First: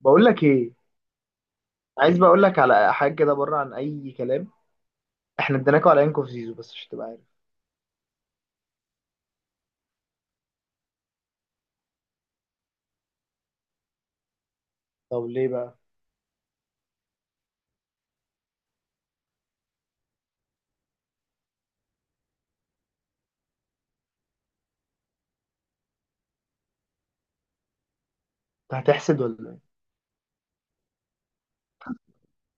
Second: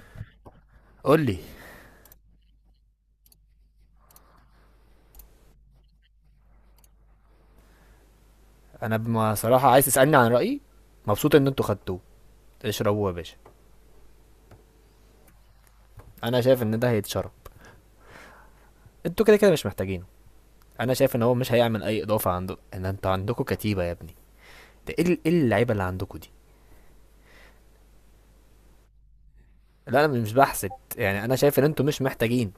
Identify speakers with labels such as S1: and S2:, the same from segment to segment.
S1: بقول لك ايه.
S2: قول لي.
S1: عايز بقول لك على حاجه كده بره عن اي كلام. احنا اديناكوا على انكو في زيزو بس عشان تبقى عارف.
S2: انا بما صراحه عايز تسالني عن رايي، مبسوط ان انتوا خدتوه. اشربوه يا باشا.
S1: طب ليه بقى؟
S2: انا شايف ان ده هيتشرب، انتوا كده كده مش محتاجينه. انا شايف ان هو مش هيعمل اي اضافه، عنده ان انتوا عندكم كتيبه يا ابني. ده ايه ايه اللعيبه اللي عندكم دي؟
S1: انت هتحسد ولا ايه؟
S2: لا انا مش بحسد، يعني انا شايف ان انتوا مش محتاجين.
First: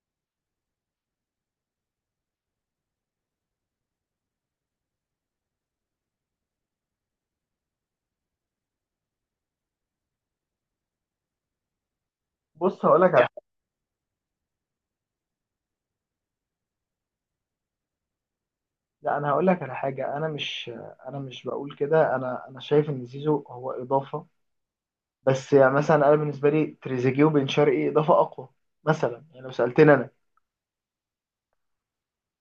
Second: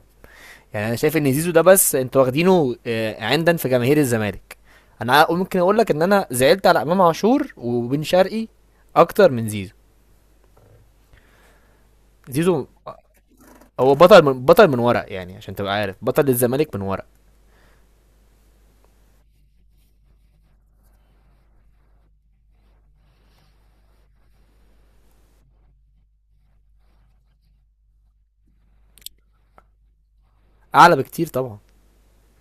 S2: يعني انا شايف ان زيزو ده بس انتوا واخدينه عندا في جماهير الزمالك. انا ممكن اقول لك ان انا زعلت على امام عاشور وبن شرقي اكتر من زيزو. زيزو
S1: بص هقول لك على حاجه.
S2: هو بطل، من بطل من ورق، يعني عشان تبقى عارف بطل الزمالك من ورق.
S1: لا، انا هقول لك على حاجه. انا مش بقول كده. انا شايف ان زيزو هو اضافه. بس يعني مثلا انا بالنسبه لي تريزيجيه وبن شرقي اضافه اقوى، مثلا يعني لو سالتني انا.
S2: اعلى بكتير طبعا.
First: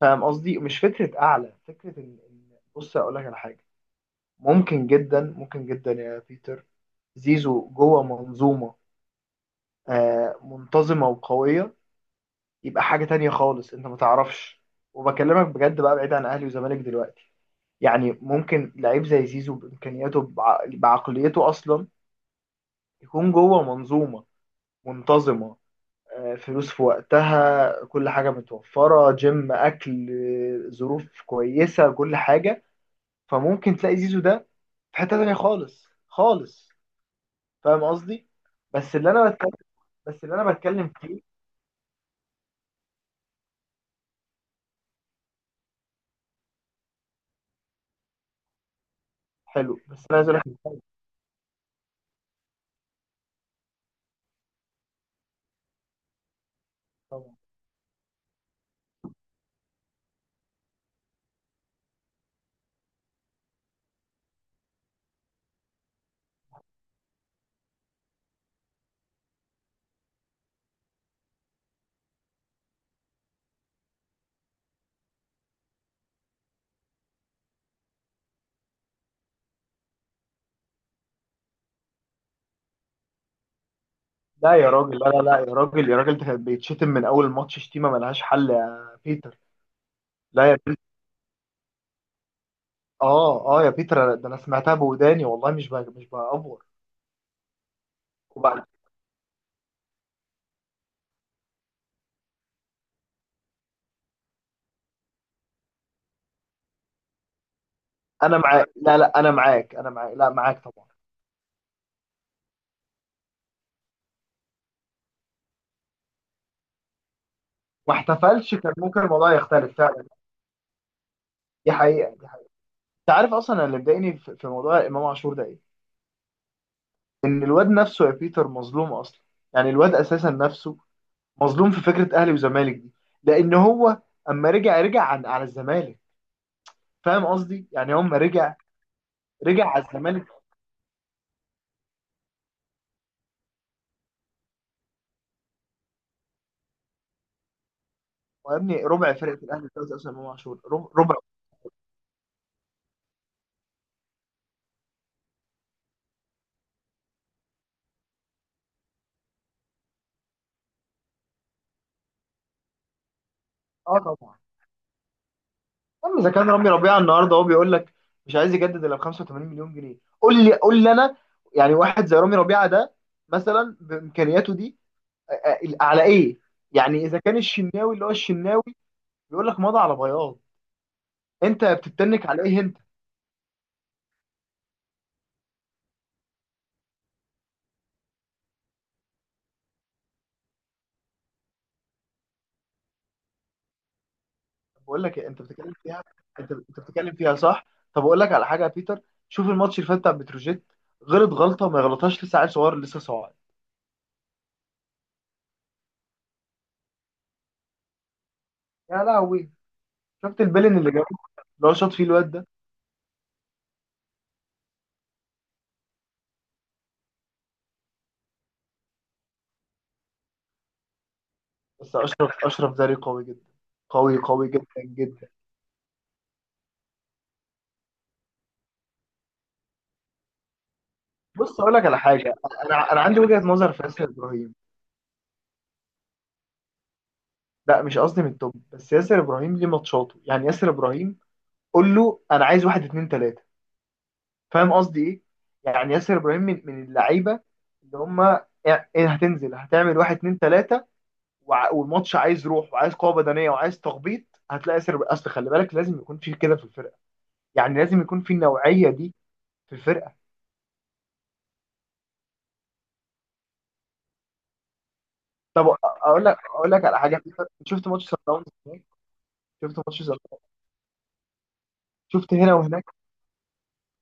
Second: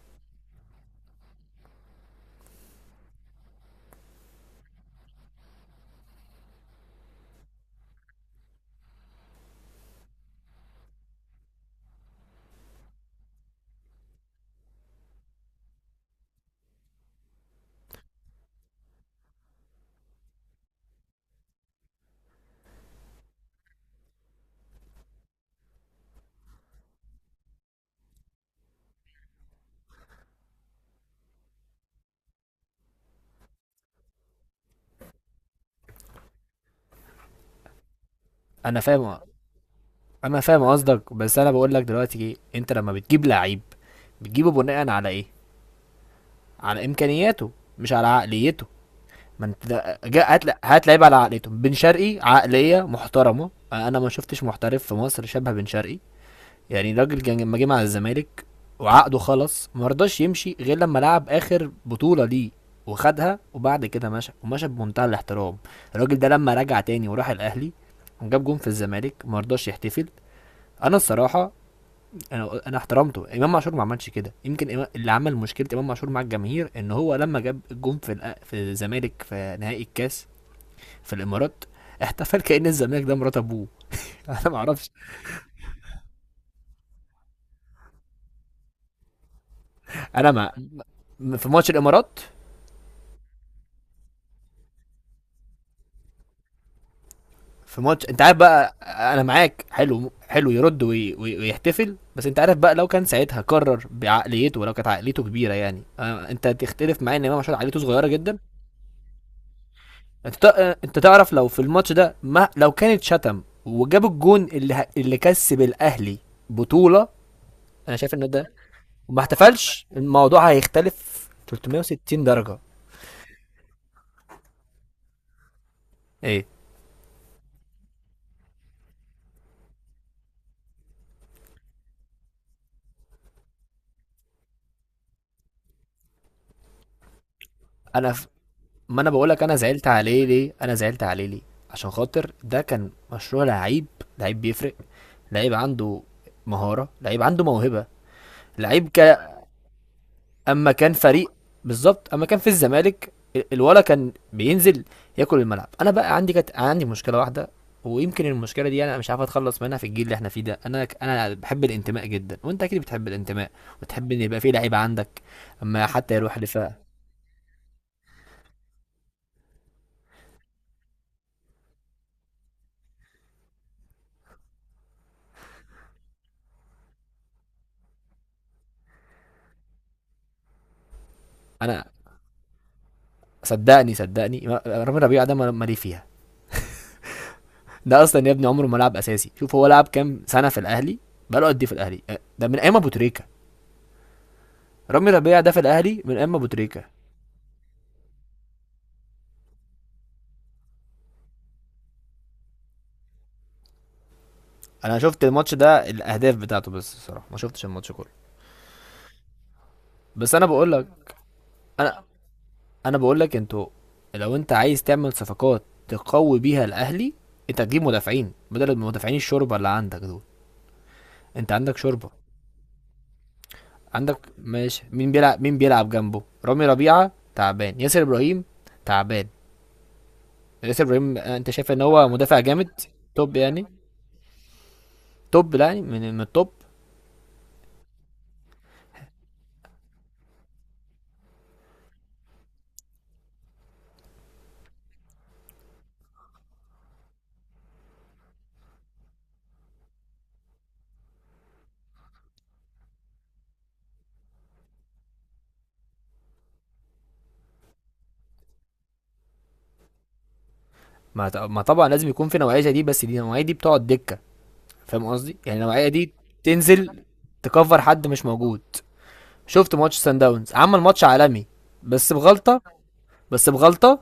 S1: فاهم قصدي؟ مش فكره اعلى، فكره ان بص هقول لك على حاجه. ممكن جدا، ممكن جدا يا بيتر، زيزو جوه منظومه، منتظمه وقويه، يبقى حاجة تانية خالص انت ما تعرفش. وبكلمك بجد بقى بعيد عن اهلي وزمالك دلوقتي. يعني ممكن لعيب زي زيزو بامكانياته بعقليته اصلا يكون جوه منظومة منتظمة، فلوس في وقتها، كل حاجة متوفرة، جيم، اكل، ظروف كويسة، كل حاجة. فممكن تلاقي زيزو ده في حتة تانية خالص خالص. فاهم قصدي؟
S2: انا
S1: بس اللي
S2: فاهم.
S1: انا بتكلم بس اللي
S2: انا
S1: انا
S2: فاهم
S1: بتكلم
S2: قصدك،
S1: فيه.
S2: بس انا بقول لك دلوقتي ايه، انت لما بتجيب لعيب بتجيبه بناء على ايه؟ على امكانياته، مش على عقليته. ما انت
S1: حلو بس انا عايز
S2: هات
S1: اقول
S2: هات لعيب على عقليته. بن شرقي عقليه محترمه، انا ما شفتش محترف في مصر شبه بن شرقي. يعني الراجل
S1: لك.
S2: كان لما جه مع الزمالك وعقده خلص، ما رضاش يمشي غير لما لعب اخر بطوله ليه وخدها، وبعد كده مشى، ومشى بمنتهى الاحترام. الراجل ده لما رجع تاني وراح الاهلي وجاب جون في الزمالك، ما رضاش يحتفل. انا الصراحه، انا احترمته. امام عاشور ما عملش كده، يمكن اللي عمل مشكله امام عاشور مع الجماهير ان هو لما جاب الجون في في الزمالك في نهائي الكاس في الامارات، احتفل. كان الزمالك ده مرات ابوه. انا
S1: لا
S2: ما
S1: يا
S2: اعرفش.
S1: راجل، لا لا لا يا راجل، يا راجل ده كان بيتشتم من اول ماتش شتيمه ملهاش حل يا بيتر. لا
S2: انا
S1: يا بيتر،
S2: ما في ماتش الامارات،
S1: اه اه يا بيتر، ده انا سمعتها بوداني والله، مش بقى مش بأفور.
S2: في ماتش انت عارف
S1: وبعد.
S2: بقى، انا معاك حلو، حلو يرد ويحتفل، بس انت عارف بقى لو كان ساعتها قرر بعقليته، لو كانت عقليته كبيره يعني، انت تختلف معايا ان امام عاشور عقليته صغيره جدا.
S1: انا معاك، لا لا انا معاك، لا
S2: انت ت...
S1: معاك
S2: اه،
S1: طبعا.
S2: انت تعرف لو في الماتش ده، ما لو كانت شتم وجاب الجون اللي اللي كسب الاهلي بطوله،
S1: ما
S2: انا شايف ان ده
S1: احتفلش، كان ممكن
S2: وما
S1: الموضوع يختلف
S2: احتفلش
S1: فعلا.
S2: الموضوع هيختلف
S1: دي حقيقه،
S2: 360
S1: دي حقيقه.
S2: درجه.
S1: انت عارف اصلا، أنا اللي مضايقني في موضوع امام عاشور ده ايه؟
S2: ايه؟
S1: ان الواد نفسه يا بيتر مظلوم اصلا. يعني الواد اساسا نفسه مظلوم في فكره اهلي وزمالك دي. لان هو اما رجع عن على الزمالك، فاهم قصدي؟ يعني
S2: انا
S1: هم
S2: ف...
S1: رجع،
S2: ما انا بقولك انا
S1: رجع على
S2: زعلت عليه
S1: الزمالك.
S2: ليه، انا زعلت عليه ليه؟ عشان خاطر ده كان مشروع لعيب، لعيب بيفرق، لعيب عنده مهارة، لعيب عنده موهبة،
S1: وابني
S2: لعيب
S1: ربع
S2: ك...
S1: فرقه الاهلي دلوقتي اصلا امام عاشور
S2: اما كان
S1: ربع.
S2: فريق، بالظبط اما كان في الزمالك الولا كان بينزل ياكل الملعب. انا بقى عندي، كانت عندي مشكلة واحدة، ويمكن المشكلة دي انا مش عارف اتخلص منها في الجيل اللي احنا فيه ده. انا بحب الانتماء جدا، وانت اكيد بتحب الانتماء
S1: اه
S2: وتحب ان
S1: طبعا.
S2: يبقى في لعيب عندك اما حتى
S1: اما اذا
S2: يروح
S1: كان رامي
S2: دفاع.
S1: ربيعه النهارده هو بيقول لك مش عايز يجدد الا ب 85 مليون جنيه، قول لي، قول لي انا. يعني واحد زي رامي ربيعه ده، مثلا بامكانياته دي، على ايه؟ يعني اذا كان الشناوي اللي هو الشناوي بيقول لك مضى على بياض، انت
S2: انا
S1: بتتنك على ايه انت؟
S2: صدقني، صدقني، رامي ربيعة ده مالي فيها. ده اصلا يا ابني عمره ما لعب اساسي. شوف هو لعب كام سنه في الاهلي، بقاله قد ايه في الاهلي؟ ده من ايام ابو تريكه.
S1: بقول
S2: رامي
S1: لك
S2: ربيع
S1: انت
S2: ده في
S1: بتتكلم
S2: الاهلي
S1: فيها.
S2: من ايام ابو
S1: انت
S2: تريكه.
S1: بتتكلم فيها صح؟ طب اقول لك على حاجه يا بيتر، شوف الماتش اللي فات بتاع بتروجيت. غلط، غلطه ما يغلطهاش، لسه عيل صغير لسه صاعد.
S2: انا شفت الماتش ده، الاهداف بتاعته، بس الصراحه ما شفتش الماتش كله.
S1: يا لهوي،
S2: بس
S1: شفت
S2: انا بقول
S1: البلن
S2: لك.
S1: اللي جابه، اللي هو شاط فيه
S2: انا
S1: الواد ده.
S2: انا بقول لك، انتوا لو انت عايز تعمل صفقات تقوي بيها الاهلي، انت تجيب مدافعين بدل المدافعين الشوربه اللي عندك دول. انت عندك
S1: بس
S2: شوربه.
S1: اشرف، اشرف زاري قوي جدا، قوي
S2: عندك
S1: قوي جدا
S2: ماشي، مين
S1: جدا.
S2: بيلعب، مين بيلعب جنبه؟ رامي ربيعه تعبان، ياسر ابراهيم تعبان. ياسر ابراهيم، انت
S1: بص
S2: شايف
S1: اقول
S2: ان
S1: لك على
S2: هو
S1: حاجه،
S2: مدافع جامد؟
S1: انا عندي
S2: توب
S1: وجهه
S2: يعني،
S1: نظر في ياسر ابراهيم.
S2: توب، لا يعني من من التوب.
S1: لا مش قصدي من التوب، بس ياسر ابراهيم ليه ماتشاته؟ يعني ياسر ابراهيم قول له انا عايز واحد اتنين تلاته. فاهم قصدي ايه؟ يعني ياسر ابراهيم من اللعيبه اللي هم ايه، هتنزل هتعمل واحد اتنين تلاته، والماتش عايز روح، وعايز قوه بدنيه، وعايز تخبيط. هتلاقي ياسر، اصل خلي بالك لازم يكون في كده في الفرقه. يعني لازم يكون في النوعيه دي في الفرقه.
S2: ما طبعا لازم يكون في نوعيه زي دي، بس دي النوعيه دي بتقعد دكه. فاهم قصدي؟ يعني
S1: طب
S2: النوعيه دي
S1: اقول لك
S2: تنزل
S1: على حاجه.
S2: تكفر
S1: شفت
S2: حد
S1: ماتش سان
S2: مش
S1: داونز
S2: موجود.
S1: هناك؟
S2: شفت
S1: شفت
S2: ماتش
S1: ماتش سان
S2: سان
S1: داونز،
S2: داونز؟ عمل ماتش عالمي، بس
S1: شفت هنا
S2: بغلطه،
S1: وهناك.
S2: بس بغلطه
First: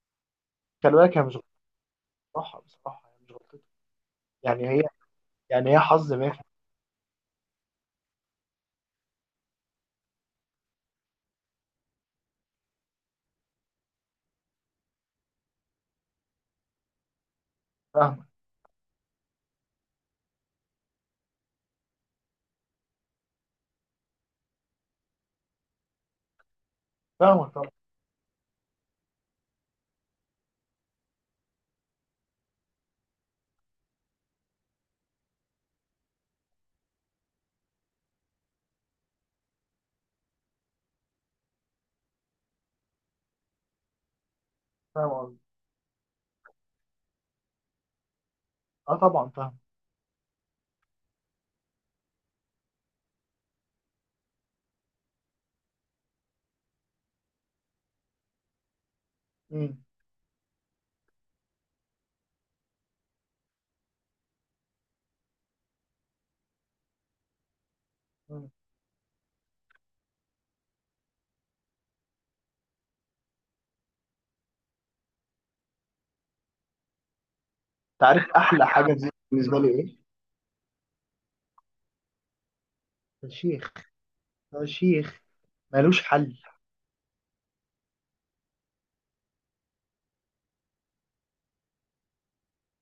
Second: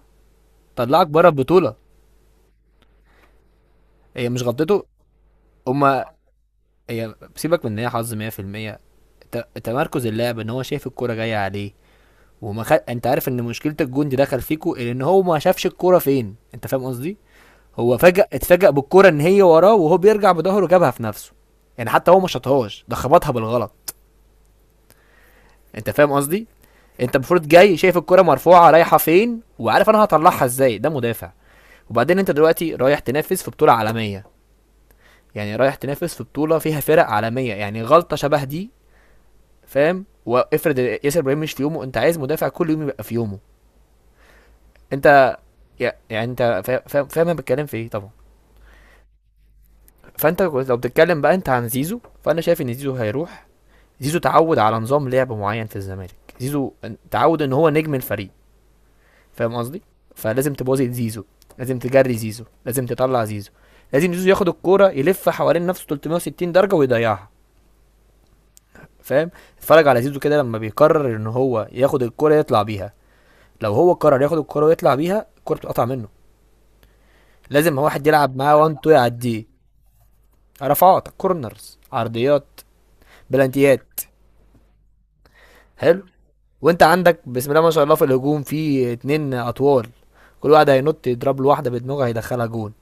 S1: خلي
S2: طلعك
S1: بالك هي
S2: بره
S1: مش
S2: البطوله.
S1: غلطتها بصراحه هي مش غلطتها.
S2: هي مش
S1: يعني هي،
S2: غلطته،
S1: يعني هي
S2: هما،
S1: حظ مافي.
S2: هي سيبك من ان هي حظ، 100% تمركز اللاعب. ان هو شايف الكوره جايه عليه انت عارف ان مشكله الجون دي دخل فيكو ان هو ما شافش الكوره فين، انت فاهم قصدي؟ هو
S1: فاهمه،
S2: فجأة اتفاجأ بالكرة ان هي وراه، وهو بيرجع بظهره جابها في نفسه. يعني حتى هو ما شاطهاش، ده خبطها بالغلط. انت فاهم قصدي؟ انت المفروض
S1: فاهمه طبعا،
S2: جاي شايف الكرة مرفوعة، رايحة فين، وعارف انا هطلعها ازاي. ده مدافع. وبعدين انت دلوقتي رايح تنافس في بطولة عالمية، يعني رايح تنافس في بطولة فيها فرق عالمية، يعني غلطة شبه دي. فاهم؟ وافرض ياسر ابراهيم مش في يومه، انت عايز مدافع كل يوم يبقى في يومه.
S1: فاهمه
S2: انت
S1: قصدي.
S2: يعني انت فاهم، فاهم انا بتكلم في ايه طبعا.
S1: اه طبعا فاهمه.
S2: فانت لو بتتكلم بقى انت عن زيزو، فانا شايف ان زيزو هيروح. زيزو تعود على نظام لعب معين في الزمالك، زيزو تعود ان هو نجم الفريق. فاهم قصدي؟
S1: امم
S2: فلازم تبوظي زيزو، لازم تجري زيزو، لازم تطلع زيزو، لازم زيزو ياخد الكوره يلف حوالين نفسه 360 درجه ويضيعها.
S1: أمم.
S2: فاهم؟ اتفرج على زيزو كده لما بيقرر ان هو ياخد الكوره يطلع بيها، لو هو قرر ياخد الكوره ويطلع بيها الكوره بتقطع منه، لازم
S1: انت
S2: واحد
S1: عارف
S2: يلعب معاه
S1: احلى
S2: وان تو
S1: حاجه دي
S2: يعديه.
S1: بالنسبه لي ايه؟
S2: رفعات، كورنرز، عرضيات،
S1: يا شيخ،
S2: بلانتيات.
S1: يا شيخ
S2: حلو.
S1: ملوش حل.
S2: وانت عندك بسم الله ما شاء الله في الهجوم في اتنين اطوال، كل واحد هينط يضرب له واحده بدماغه هيدخلها جون.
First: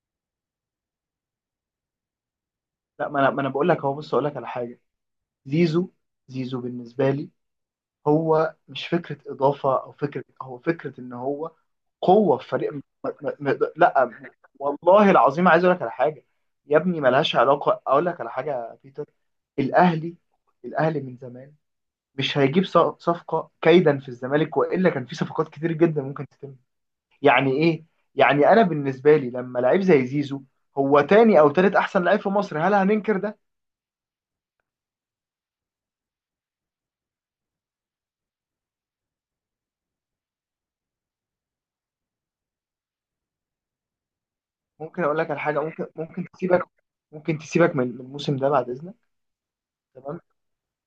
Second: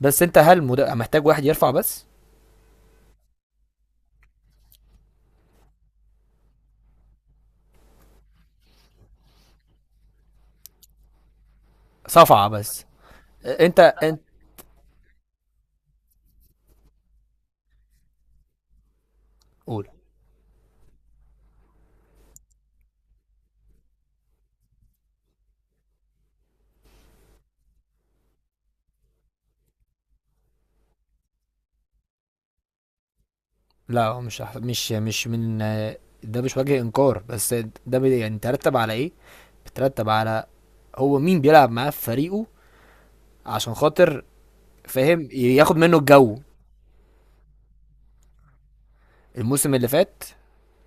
S2: بس انت هل محتاج واحد يرفع بس.
S1: لا ما انا بقول لك اهو، بص اقول لك على حاجه. زيزو، زيزو بالنسبه لي هو مش فكره اضافه او فكره، هو فكره ان هو قوه
S2: صفعه
S1: في فريق
S2: بس. انت
S1: لا.
S2: انت
S1: والله العظيم عايز اقول لك على حاجه يا ابني، ملهاش علاقه. اقول لك على حاجه يا بيتر،
S2: قول.
S1: الاهلي، الاهلي من زمان مش هيجيب صفقه كيدا في الزمالك، والا كان في صفقات كتير جدا ممكن تتم. يعني ايه؟ يعني انا بالنسبه لي، لما لعيب زي زيزو هو تاني او تالت احسن لعيب في مصر، هل هننكر ده؟
S2: لا هو مش من، ده مش وجه انكار، بس ده يعني ترتب على ايه؟ بترتب على هو مين بيلعب معاه في فريقه عشان خاطر،
S1: ممكن اقول
S2: فاهم،
S1: لك على حاجه،
S2: ياخد
S1: ممكن
S2: منه
S1: ممكن
S2: الجو.
S1: تسيبك، ممكن تسيبك من الموسم ده بعد اذنك.
S2: الموسم اللي
S1: تمام.
S2: فات.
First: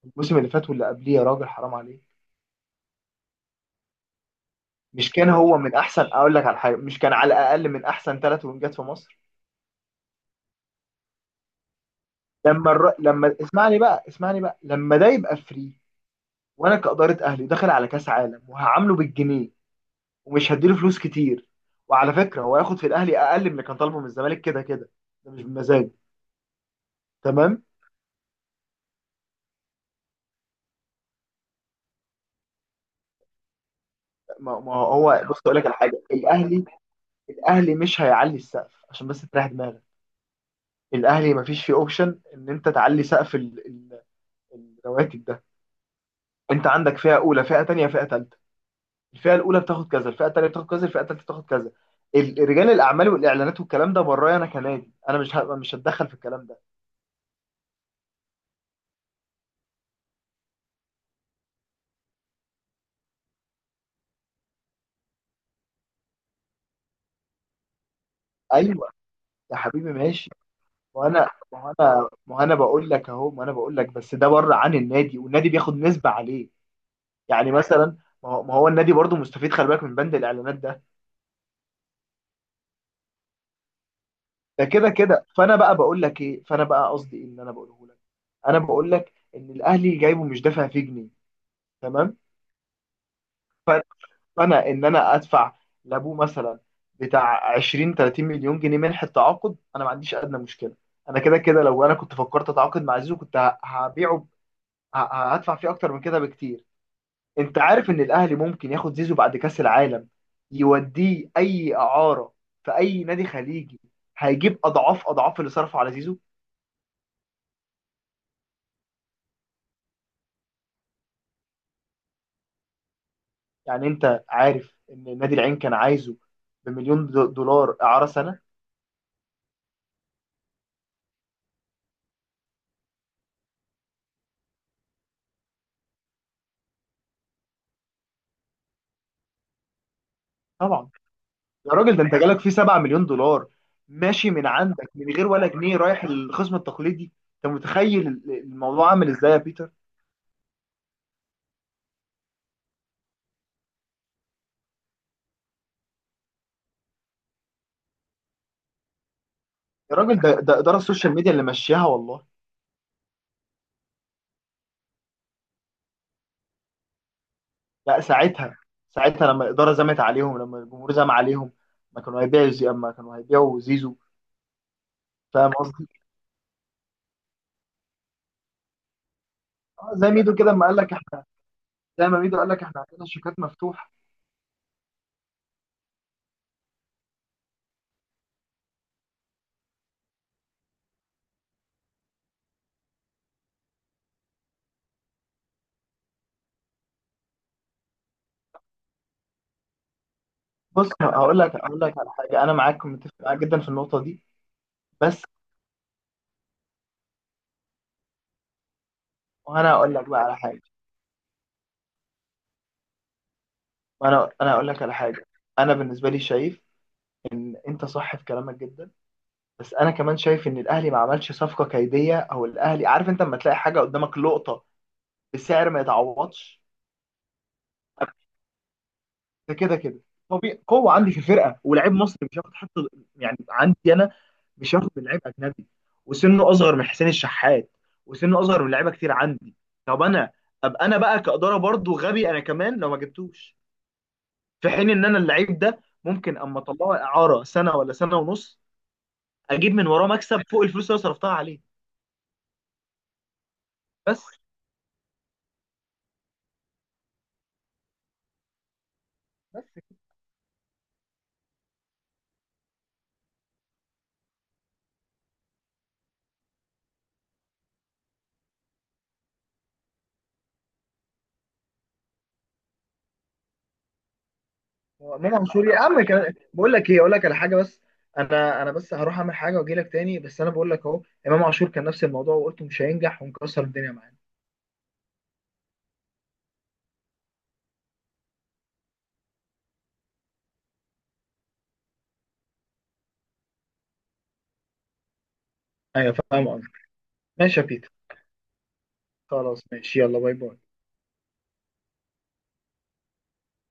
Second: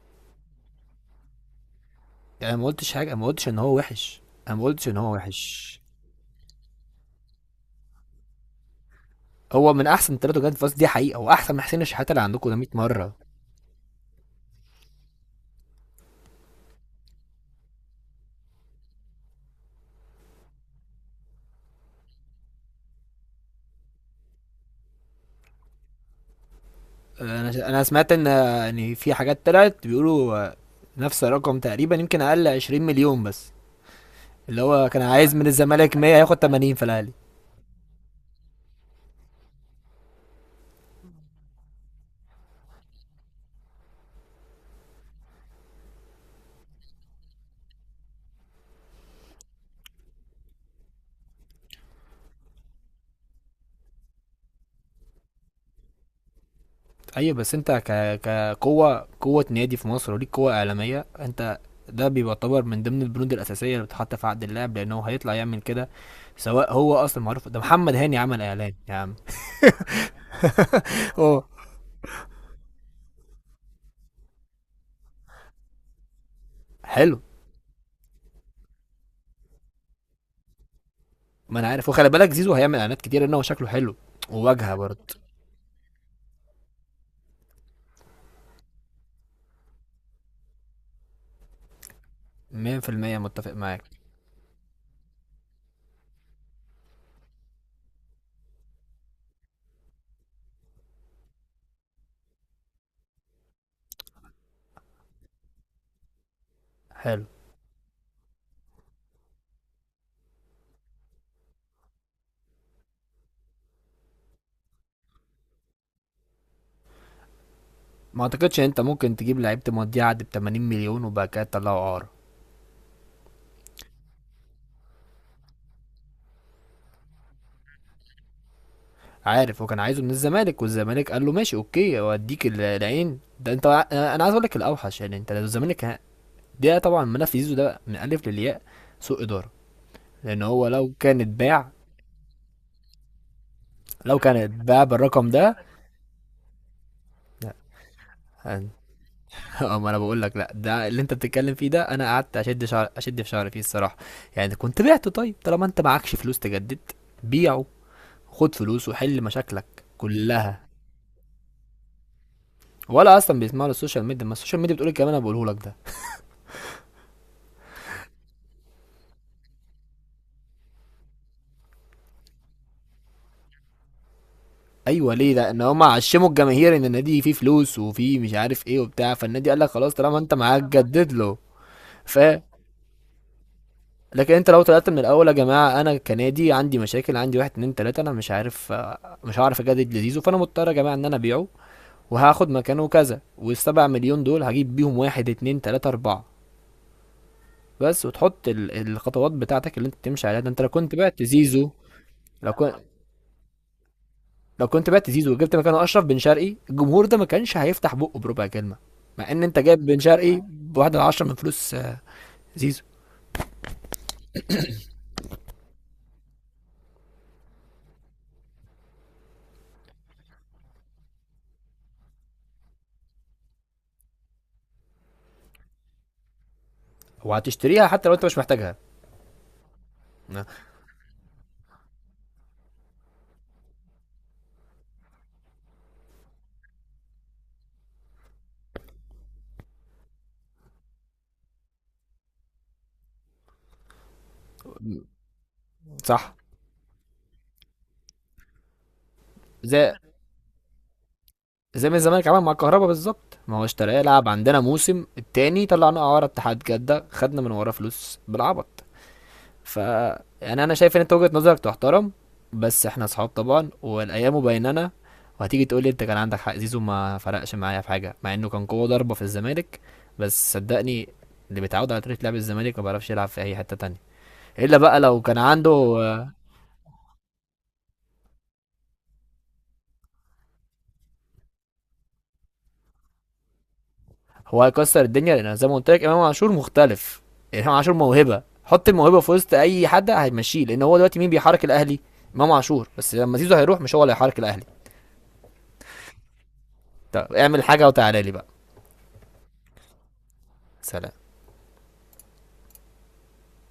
S1: الموسم اللي فات واللي قبليه، يا راجل حرام عليك.
S2: انا ما قلتش حاجه، ما قلتش ان هو وحش، انا ما قلتش ان
S1: مش
S2: هو
S1: كان هو من
S2: وحش.
S1: احسن، اقول لك على حاجه، مش كان على الاقل من احسن ثلاث وينجات في مصر؟
S2: هو من احسن ثلاثه، جاد فاس، دي حقيقه، واحسن من حسين الشحاته اللي عندكم ده 100 مره.
S1: لما اسمعني بقى، اسمعني بقى، لما ده يبقى فري وانا كاداره اهلي داخل على كاس عالم وهعامله بالجنيه ومش هديله فلوس كتير. وعلى فكره هو هياخد في الاهلي اقل من اللي كان طالبه من الزمالك كده كده. ده مش بمزاج. تمام.
S2: انا سمعت ان في حاجات طلعت بيقولوا نفس الرقم تقريبا، يمكن اقل 20 مليون بس.
S1: ما
S2: اللي
S1: ما
S2: هو كان
S1: هو
S2: عايز
S1: بص
S2: من
S1: اقول لك على
S2: الزمالك
S1: حاجه،
S2: 100، هياخد
S1: الاهلي،
S2: 80 في الاهلي.
S1: الاهلي مش هيعلي السقف عشان بس تريح دماغك. الاهلي مفيش فيه اوبشن ان انت تعلي سقف الرواتب ده. انت عندك فئه اولى، فئه تانية، فئه تالتة. الفئه الاولى بتاخد كذا، الفئه الثانيه بتاخد كذا، الفئه الثالثه بتاخد كذا. رجال الاعمال والاعلانات والكلام ده، برايا انا كنادي، انا مش هتدخل في الكلام ده.
S2: ايوه بس انت كقوه، قوه نادي في مصر وليك قوه اعلاميه انت. ده بيعتبر من ضمن البنود الاساسيه اللي بتتحط في عقد اللاعب، لانه هيطلع يعمل كده. سواء هو اصلا معروف، ده محمد هاني عمل اعلان
S1: ايوه.
S2: يا عم.
S1: يا حبيبي ماشي. وانا
S2: اه.
S1: ما انا ما انا بقول لك اهو، ما انا بقول لك بس ده بره عن النادي، والنادي بياخد نسبه عليه.
S2: حلو.
S1: يعني مثلا، ما هو النادي برضو مستفيد، خلي بالك، من بند الاعلانات ده.
S2: ما انا عارف، وخلي بالك زيزو هيعمل اعلانات كتير ان هو شكله حلو
S1: ده
S2: وواجهه
S1: كده
S2: برضه.
S1: كده، فانا بقى بقول لك ايه، فانا بقى قصدي ايه اللي انا بقوله لك؟ انا بقول لك ان الاهلي جايبه مش دافع فيه جنيه. تمام.
S2: 100% متفق معاك.
S1: انا ادفع لابوه مثلا بتاع 20 30 مليون جنيه منح التعاقد، انا ما عنديش ادنى مشكله. انا كده كده لو انا كنت فكرت اتعاقد مع زيزو، كنت هبيعه هدفع فيه اكتر من كده بكتير.
S2: حلو.
S1: انت عارف ان الاهلي ممكن ياخد زيزو بعد كاس العالم، يوديه اي اعاره في اي نادي خليجي، هيجيب اضعاف اضعاف اللي صرفه على زيزو.
S2: ما اعتقدش ان انت ممكن تجيب لعيب تمضيه عقد ب 80 مليون وبعد كده تطلعه اعاره.
S1: يعني انت عارف ان نادي العين كان عايزه بمليون دولار اعاره سنه.
S2: عارف، وكان عايزه من الزمالك، والزمالك قال له ماشي اوكي اوديك العين ده. انت، انا عايز اقول لك الاوحش. يعني انت لو الزمالك ده طبعا ملف زيزو ده من الف للياء سوء اداره. لان هو
S1: طبعا،
S2: لو كان اتباع،
S1: يا راجل ده انت جالك فيه 7 مليون دولار
S2: لو
S1: ماشي
S2: كان
S1: من
S2: اتباع
S1: عندك من غير
S2: بالرقم
S1: ولا
S2: ده.
S1: جنيه، رايح الخصم التقليدي. انت متخيل
S2: لا.
S1: الموضوع عامل ازاي يا بيتر؟
S2: اه ما انا بقول لك لا، ده اللي انت بتتكلم فيه ده انا قعدت اشد شعر، اشد في شعري فيه الصراحه. يعني كنت بعته. طيب طالما انت معكش فلوس تجدد، بيعه، خد فلوس وحل مشاكلك
S1: يا راجل ده ده
S2: كلها.
S1: اداره السوشيال ميديا اللي ماشياها والله.
S2: ولا اصلا بيسمعوا للسوشيال ميديا؟ ما السوشيال ميديا بتقول الكلام اللي انا بقوله لك ده.
S1: لا ساعتها، ساعتها لما الاداره زمت عليهم، لما الجمهور زم عليهم، ما كانوا هيبيعوا، زي ما كانوا هيبيعوا زيزو.
S2: ايوه. ليه؟
S1: فاهم
S2: لان هم
S1: قصدي.
S2: عشموا الجماهير ان النادي فيه فلوس وفيه مش عارف ايه وبتاع، فالنادي قال لك
S1: اه
S2: خلاص
S1: زي
S2: طالما انت
S1: ميدو كده
S2: معاك
S1: لما قال لك
S2: جدد
S1: احنا،
S2: له.
S1: زي
S2: ف
S1: ما ميدو قال لك احنا عندنا شيكات مفتوحه.
S2: لكن انت لو طلعت من الاول يا جماعه، انا كنادي عندي مشاكل، عندي واحد اتنين تلاته، انا مش عارف، مش هعرف اجدد لزيزو، فانا مضطر يا جماعه ان انا ابيعه وهاخد مكانه كذا، والسبع مليون دول هجيب بيهم واحد اتنين تلاتة اربعة بس، وتحط الخطوات بتاعتك اللي انت تمشي عليها. ده انت لو
S1: بص
S2: كنت بعت
S1: هقول لك
S2: زيزو،
S1: هقول لك على حاجه،
S2: لو
S1: انا
S2: كنت
S1: معاك، متفق معاك جدا في النقطه دي.
S2: لو كنت بعت
S1: بس
S2: زيزو وجبت مكانه اشرف بن شرقي، الجمهور ده ما كانش هيفتح بقه بربع كلمة، مع ان انت
S1: وانا
S2: جايب
S1: هقول
S2: بن
S1: لك بقى
S2: شرقي
S1: على حاجه.
S2: بواحد على عشرة من فلوس زيزو.
S1: انا اقول لك على حاجه. انا بالنسبه لي شايف ان انت صح في كلامك جدا، بس انا كمان شايف ان الاهلي ما عملش صفقه كيديه. او الاهلي عارف انت لما تلاقي حاجه قدامك لقطه بسعر ما يتعوضش،
S2: وهتشتريها حتى لو انت مش محتاجها.
S1: ده كده كده
S2: آه،
S1: طبيعي، قوه عندي في الفرقه، ولاعيب مصري مش هياخد حتى، يعني عندي انا، مش هياخد من لعيب اجنبي، وسنه اصغر من حسين الشحات، وسنه اصغر من لعيبه كتير عندي. طب انا ابقى انا بقى كاداره برضو غبي انا كمان لو ما جبتوش، في حين ان انا اللعيب ده
S2: صح.
S1: ممكن اما اطلعه اعاره سنه ولا سنه ونص، اجيب من
S2: زي،
S1: وراه مكسب فوق الفلوس اللي أنا صرفتها عليه.
S2: زي ما الزمالك عمل مع الكهرباء بالظبط. ما هو اشتراه
S1: بس
S2: لعب عندنا موسم، التاني طلعنا اعاره اتحاد جده خدنا من وراه فلوس بالعبط.
S1: بس
S2: ف يعني انا شايف ان انت وجهة نظرك تحترم، بس احنا اصحاب طبعا، والايام بيننا، وهتيجي تقول لي انت كان عندك حق. زيزو ما فرقش معايا في حاجه، مع انه كان قوه ضربه في الزمالك، بس صدقني اللي بيتعود على طريقه لعب الزمالك ما بيعرفش يلعب في اي حته تانية، الا بقى
S1: هو
S2: لو
S1: امام
S2: كان
S1: عاشور
S2: عنده
S1: يا عم بقول لك ايه، اقول لك على حاجه بس. انا بس هروح اعمل حاجه واجي لك تاني، بس انا بقول لك اهو، امام عاشور كان نفس الموضوع وقلت مش هينجح، ومكسر الدنيا معانا.
S2: هو هيكسر الدنيا لان زي ما قلت لك امام عاشور مختلف. امام عاشور موهبه، حط الموهبه في وسط اي حد هيمشيه، لان هو دلوقتي مين بيحرك الاهلي؟ امام عاشور بس، لما زيزو هيروح مش هو اللي هيحرك الاهلي.
S1: ايوه فاهم قصدك.
S2: طب
S1: ماشي
S2: اعمل
S1: يا
S2: حاجه
S1: بيتر،
S2: وتعالى لي بقى.
S1: خلاص ماشي، يلا باي باي.
S2: سلام.